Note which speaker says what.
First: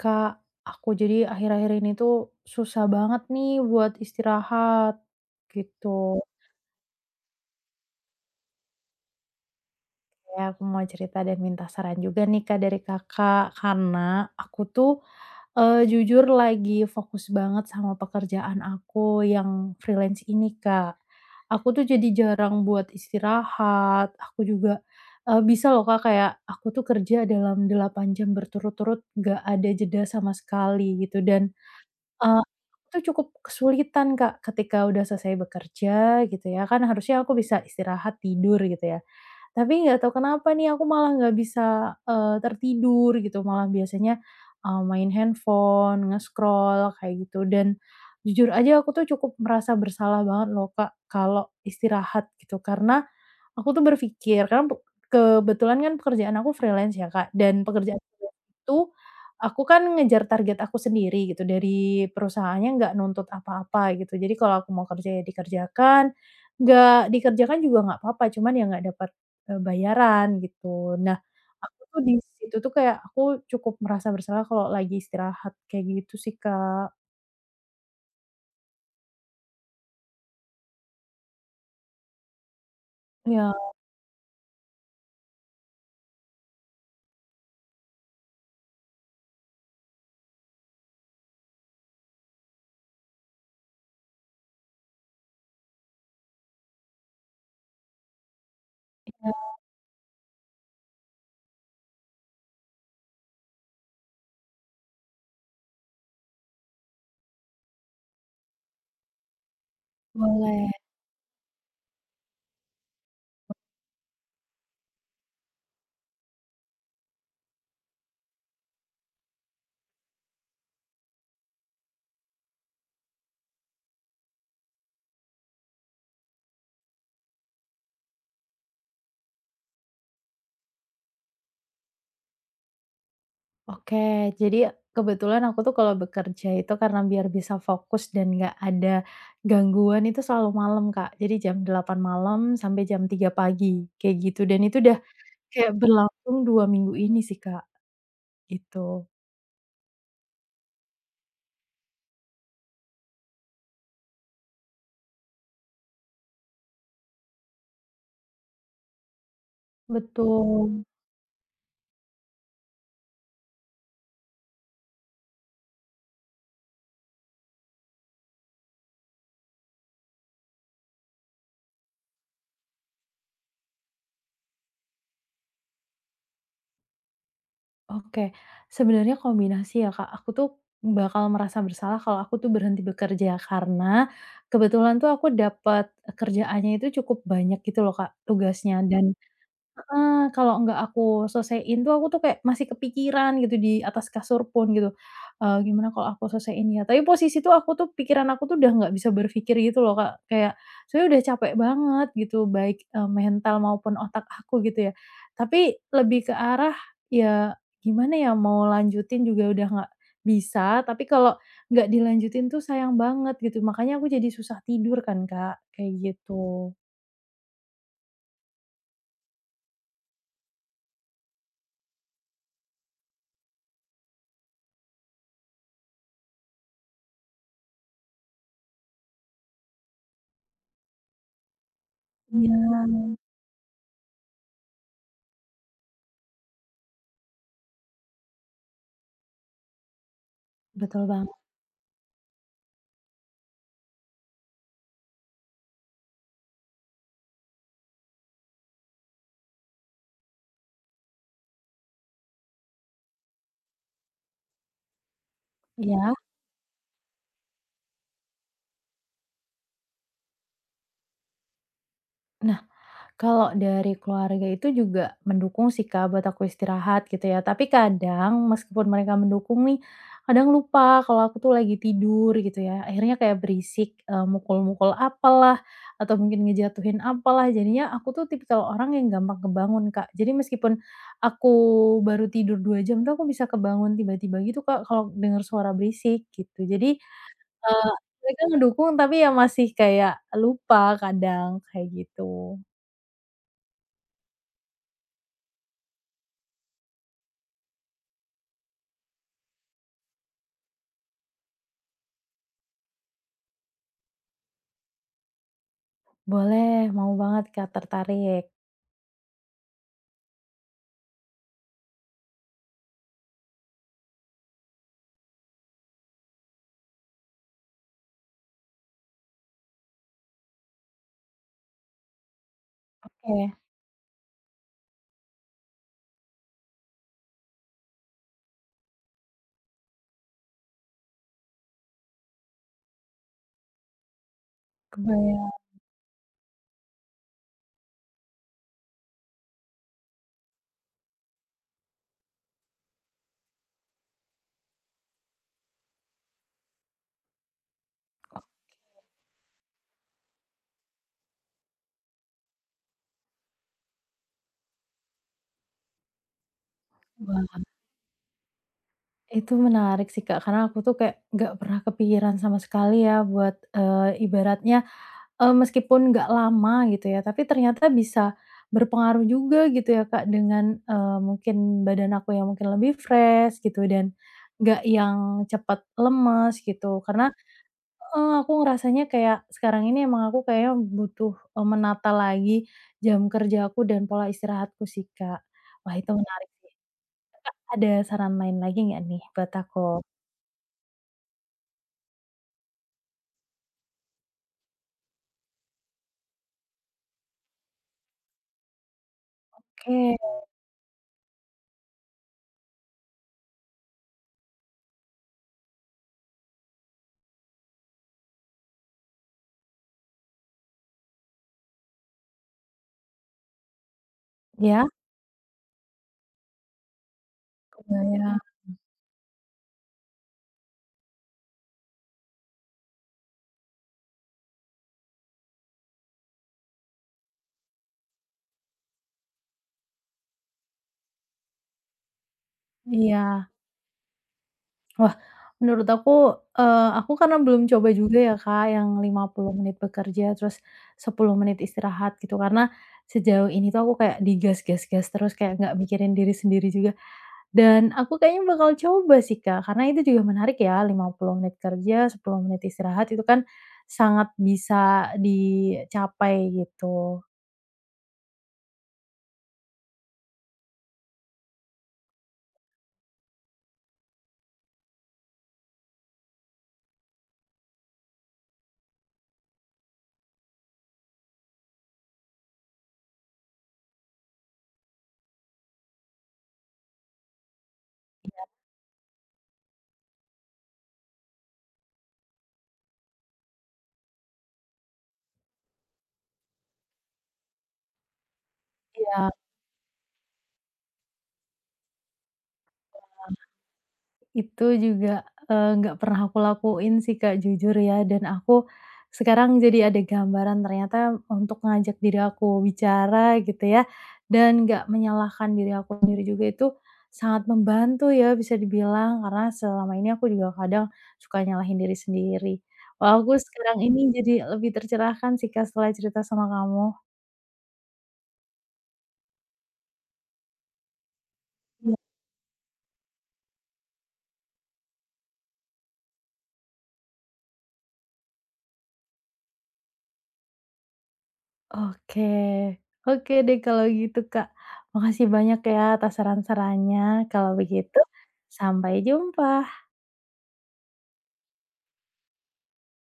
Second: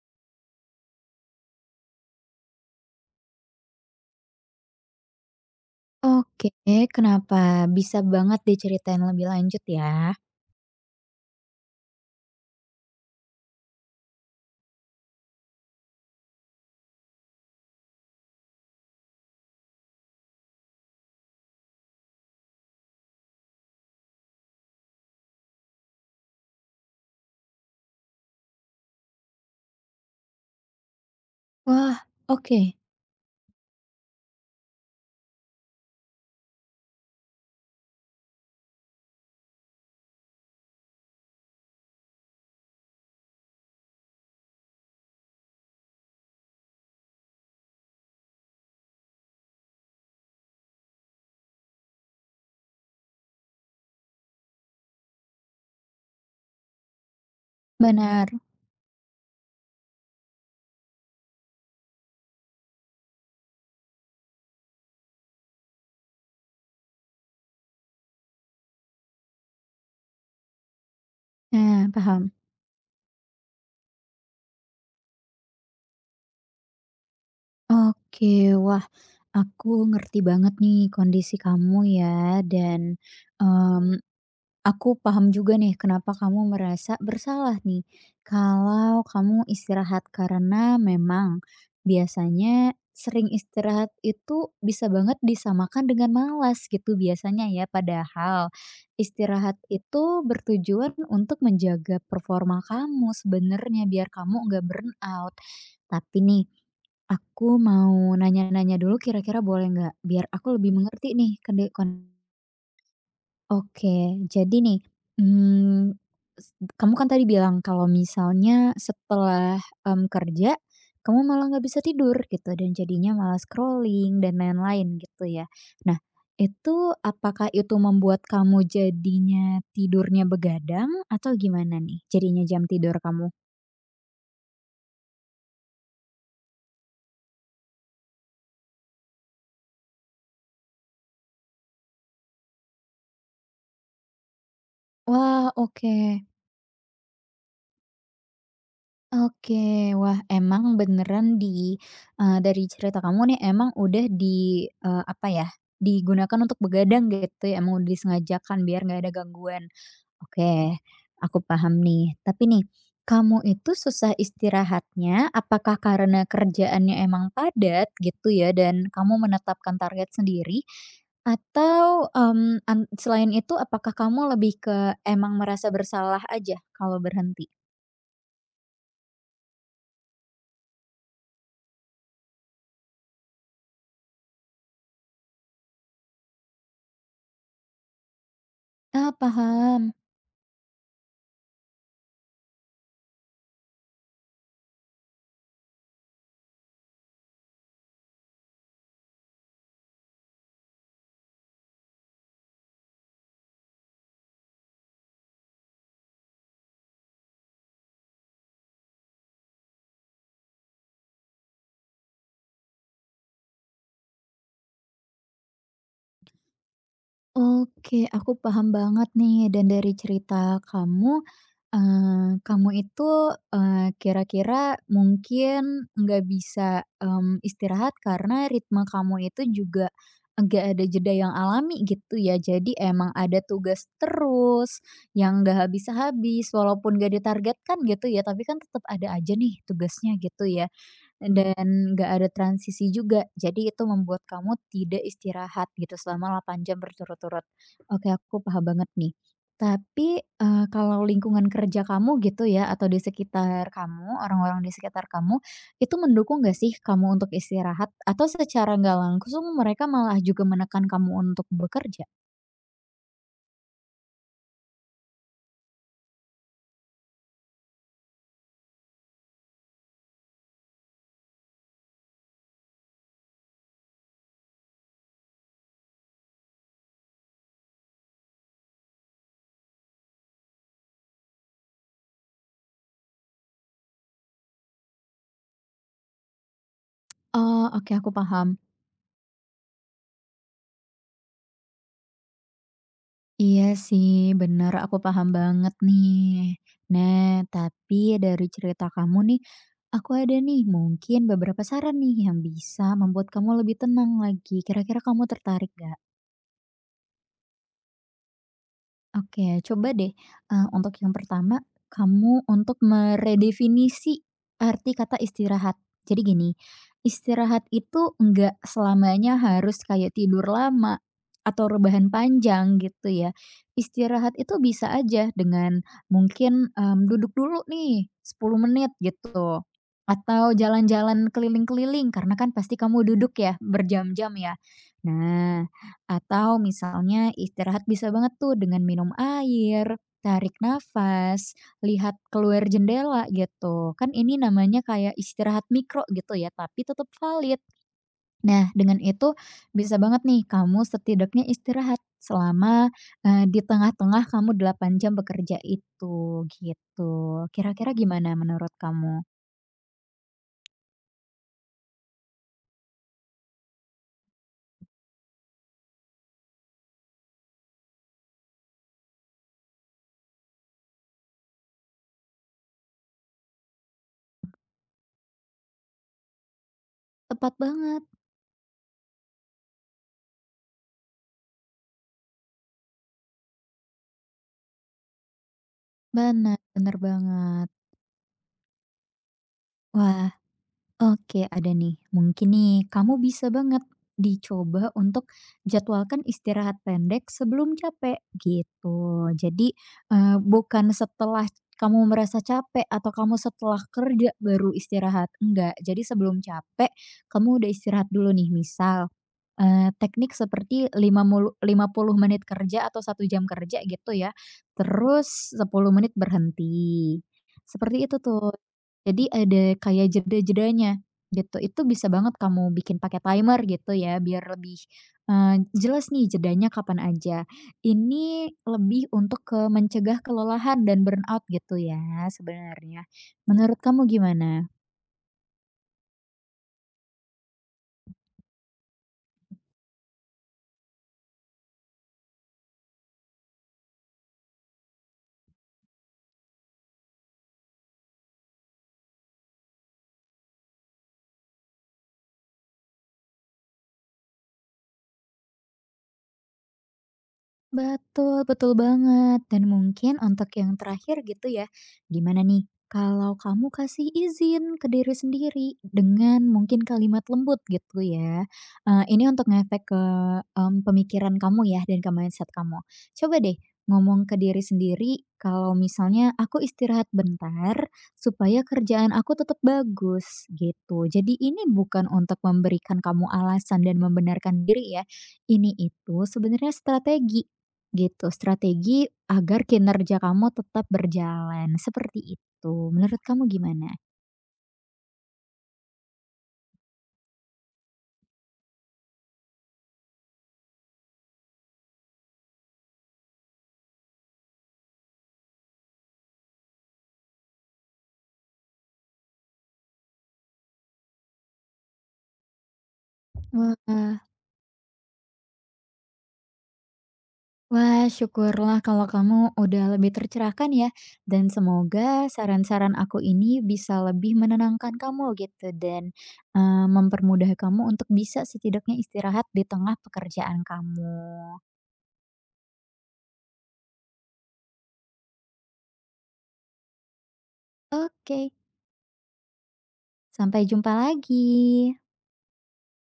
Speaker 1: Kak, aku jadi akhir-akhir ini tuh susah banget nih buat istirahat, gitu.
Speaker 2: Oke, kenapa? Bisa banget diceritain lebih lanjut ya.
Speaker 1: Ya, aku mau cerita dan minta saran juga nih Kak dari Kakak, karena aku tuh, jujur lagi fokus banget sama pekerjaan aku yang freelance ini, Kak. Aku tuh jadi jarang buat istirahat, aku juga, bisa loh Kak kayak aku tuh kerja dalam 8 jam berturut-turut gak ada jeda sama sekali gitu dan
Speaker 2: Wah,
Speaker 1: Eee,
Speaker 2: oke,
Speaker 1: itu cukup kesulitan, Kak, ketika udah selesai bekerja gitu ya, kan harusnya aku bisa istirahat, tidur gitu ya. Tapi nggak tahu kenapa nih aku malah nggak bisa, tertidur gitu, malah biasanya, main handphone, nge-scroll kayak gitu dan jujur aja aku tuh cukup merasa bersalah banget loh, Kak, kalau istirahat gitu karena aku tuh berpikir karena kebetulan kan pekerjaan aku freelance ya, Kak, dan pekerjaan
Speaker 2: benar.
Speaker 1: freelance itu aku kan ngejar target aku sendiri gitu, dari perusahaannya nggak nuntut apa-apa gitu. Jadi kalau aku mau kerja ya dikerjakan, nggak dikerjakan juga nggak apa-apa, cuman ya nggak dapat, bayaran gitu. Nah, aku
Speaker 2: Nah,
Speaker 1: tuh di
Speaker 2: paham.
Speaker 1: situ tuh kayak aku cukup merasa bersalah kalau lagi istirahat kayak gitu sih, Kak.
Speaker 2: Oke, wah, aku ngerti banget nih kondisi kamu ya, dan
Speaker 1: Iya,
Speaker 2: mmm, Aku paham juga nih kenapa kamu merasa bersalah nih kalau kamu istirahat karena memang biasanya sering istirahat itu bisa banget disamakan dengan malas gitu biasanya ya padahal istirahat itu bertujuan untuk menjaga performa kamu sebenarnya biar kamu nggak burn out. Tapi nih aku mau nanya-nanya dulu kira-kira boleh nggak? Biar aku lebih
Speaker 1: boleh.
Speaker 2: mengerti nih. Oke, jadi nih, mmm, s kamu kan tadi bilang kalau misalnya setelah, kerja, kamu malah nggak bisa tidur gitu dan jadinya malah scrolling dan lain-lain gitu ya. Nah, itu apakah itu membuat kamu jadinya tidurnya begadang atau gimana nih jadinya jam tidur kamu?
Speaker 1: Oke, jadi kebetulan aku tuh kalau bekerja itu karena biar bisa fokus dan nggak ada gangguan itu selalu malam, Kak. Jadi jam 8 malam sampai jam 3 pagi, kayak gitu dan itu udah
Speaker 2: Wah,
Speaker 1: kayak
Speaker 2: oke.
Speaker 1: berlangsung 2 minggu ini sih, Kak, gitu.
Speaker 2: Oke, wah emang beneran dari cerita kamu nih emang udah di eee, apa ya, digunakan untuk begadang gitu ya, emang udah disengajakan biar nggak ada gangguan. Oke,
Speaker 1: Betul,
Speaker 2: aku paham nih. Tapi nih, kamu itu susah istirahatnya apakah karena kerjaannya emang padat gitu ya dan kamu menetapkan target sendiri? Atau, mmm, an selain itu apakah kamu lebih ke emang merasa bersalah aja kalau berhenti?
Speaker 1: oke. Sebenarnya kombinasi ya, Kak. Aku tuh bakal merasa bersalah kalau aku tuh berhenti bekerja karena kebetulan tuh aku dapat, kerjaannya itu cukup banyak gitu loh, Kak, tugasnya
Speaker 2: Ah,
Speaker 1: dan
Speaker 2: paham.
Speaker 1: Kalau nggak aku selesaiin tuh, aku tuh kayak masih kepikiran gitu di atas kasur pun gitu, "Gimana kalau aku selesaiin ya?" Tapi posisi tuh aku tuh pikiran aku tuh udah nggak bisa berpikir gitu loh, Kak. Kayak sebenarnya udah capek banget gitu, baik, mental maupun otak aku gitu ya. Tapi lebih ke arah, ya gimana ya, mau lanjutin juga udah nggak bisa, tapi kalau nggak dilanjutin tuh sayang banget gitu, makanya aku jadi susah tidur kan, Kak, kayak gitu.
Speaker 2: Oke, aku paham banget nih dan dari cerita kamu, kamu itu, kira-kira mungkin nggak bisa, istirahat karena ritme kamu itu juga nggak ada jeda yang alami gitu ya.
Speaker 1: Iya.
Speaker 2: Jadi emang ada tugas terus yang nggak habis-habis walaupun nggak ditargetkan gitu ya, tapi kan tetap ada aja nih tugasnya gitu ya.
Speaker 1: Betul banget,
Speaker 2: Dan nggak ada transisi juga, jadi itu membuat kamu tidak istirahat gitu selama 8 jam berturut-turut. Oke, aku paham banget nih. Tapi, kalau lingkungan kerja kamu gitu ya atau di sekitar kamu, orang-orang di sekitar kamu, itu
Speaker 1: iya.
Speaker 2: mendukung nggak sih kamu untuk istirahat? Atau secara nggak langsung mereka malah juga menekan kamu untuk bekerja?
Speaker 1: Nah, kalau dari keluarga itu juga mendukung sih, Kak, buat aku istirahat gitu ya. Tapi kadang meskipun mereka mendukung nih, kadang lupa kalau aku tuh lagi tidur gitu ya. Akhirnya kayak berisik, mukul-mukul apalah, atau mungkin ngejatuhin apalah. Jadinya aku tuh tipikal orang yang gampang kebangun, Kak. Jadi meskipun aku baru tidur 2 jam tuh aku bisa kebangun tiba-tiba gitu, Kak, kalau dengar suara berisik gitu. Jadi,
Speaker 2: Oh,
Speaker 1: eee,
Speaker 2: oke aku
Speaker 1: mereka
Speaker 2: paham.
Speaker 1: ngedukung tapi ya masih kayak lupa kadang, kayak gitu.
Speaker 2: Iya sih, bener, aku paham banget nih. Nah, tapi dari cerita kamu nih, aku ada nih mungkin beberapa saran nih yang bisa membuat kamu lebih tenang lagi. Kira-kira kamu tertarik gak?
Speaker 1: Boleh, mau banget Kak, tertarik.
Speaker 2: Oke, coba deh, untuk yang pertama, kamu untuk meredefinisi arti kata istirahat. Jadi gini, istirahat itu nggak selamanya harus kayak tidur lama atau rebahan panjang gitu ya.
Speaker 1: Oke,
Speaker 2: Istirahat itu bisa aja dengan mungkin, duduk dulu nih 10 menit gitu, atau jalan-jalan keliling-keliling karena kan pasti kamu duduk ya berjam-jam ya.
Speaker 1: kebayang.
Speaker 2: Nah atau misalnya istirahat bisa banget tuh dengan minum air, tarik nafas, lihat keluar jendela gitu. Kan ini namanya kayak istirahat mikro gitu ya, tapi tetap valid. Nah, dengan itu bisa banget nih kamu setidaknya istirahat selama, di tengah-tengah kamu 8 jam bekerja itu, gitu.
Speaker 1: Wah,
Speaker 2: Kira-kira gimana menurut kamu?
Speaker 1: itu menarik sih Kak, karena aku tuh kayak nggak pernah kepikiran sama sekali ya buat, ibaratnya, meskipun nggak lama gitu ya, tapi ternyata bisa berpengaruh juga gitu ya Kak, dengan, mungkin badan aku yang mungkin lebih fresh gitu dan nggak yang cepat lemes gitu. Karena
Speaker 2: Tepat banget,
Speaker 1: heeh, aku ngerasanya kayak sekarang ini emang aku kayaknya butuh, menata lagi jam kerja aku dan pola istirahatku sih, Kak. Wah, itu menarik
Speaker 2: bener
Speaker 1: sih.
Speaker 2: benar banget.
Speaker 1: Ada saran lain lagi nggak nih buat aku?
Speaker 2: Wah. Oke, ada nih. Mungkin nih, kamu bisa banget dicoba untuk jadwalkan istirahat pendek sebelum capek, gitu. Jadi,
Speaker 1: Oke,
Speaker 2: bukan setelah kamu merasa capek atau kamu setelah kerja baru istirahat, enggak. Jadi sebelum capek, kamu udah istirahat dulu nih. Misal, teknik seperti lima mulu 50 menit kerja atau satu jam kerja gitu ya,
Speaker 1: ya,
Speaker 2: terus 10 menit berhenti. Seperti itu
Speaker 1: kebayang.
Speaker 2: tuh. Jadi ada kayak jeda-jedanya gitu. Itu bisa banget kamu bikin pakai timer gitu ya biar lebih, jelas nih jedanya kapan aja. Ini lebih untuk ke mencegah kelelahan dan burnout gitu ya sebenarnya.
Speaker 1: Iya.
Speaker 2: Menurut kamu gimana?
Speaker 1: Wah, menurut aku, aku karena belum coba juga ya, Kak, yang 50 menit bekerja terus 10 menit istirahat gitu, karena sejauh ini tuh aku kayak digas gas gas terus, kayak nggak mikirin diri sendiri juga. Dan aku kayaknya bakal coba sih, Kak, karena itu juga menarik ya 50 menit kerja, 10 menit istirahat itu kan sangat bisa dicapai gitu.
Speaker 2: Betul, betul banget. Dan mungkin untuk yang terakhir gitu ya, gimana nih kalau kamu kasih izin ke diri sendiri dengan mungkin kalimat lembut gitu ya. Ini untuk ngefek ke, pemikiran kamu ya dan ke mindset kamu. Coba deh ngomong ke diri sendiri kalau misalnya, "Aku istirahat bentar supaya kerjaan aku tetap bagus," gitu. Jadi ini bukan untuk memberikan kamu alasan dan membenarkan diri ya, ini itu sebenarnya strategi Gitu, strategi
Speaker 1: Iya.
Speaker 2: agar kinerja kamu tetap berjalan, seperti itu. Menurut kamu gimana?
Speaker 1: Itu juga, nggak pernah aku lakuin sih, Kak, jujur ya, dan aku sekarang jadi ada gambaran ternyata untuk ngajak diri aku bicara gitu ya, dan nggak menyalahkan diri aku sendiri juga itu sangat membantu ya bisa dibilang, karena selama ini aku juga kadang suka nyalahin diri sendiri. Wah, aku sekarang ini
Speaker 2: Wah.
Speaker 1: jadi lebih tercerahkan sih, Kak, setelah cerita sama kamu.
Speaker 2: Wah, syukurlah kalau kamu udah lebih tercerahkan ya, dan
Speaker 1: Iya.
Speaker 2: semoga saran-saran aku ini bisa lebih menenangkan kamu gitu dan, mempermudah kamu untuk bisa setidaknya istirahat di tengah pekerjaan kamu.
Speaker 1: Oke. Oke deh kalau gitu, Kak. Makasih banyak ya atas saran-sarannya. Kalau begitu,
Speaker 2: Oke,
Speaker 1: sampai jumpa.
Speaker 2: sampai jumpa lagi.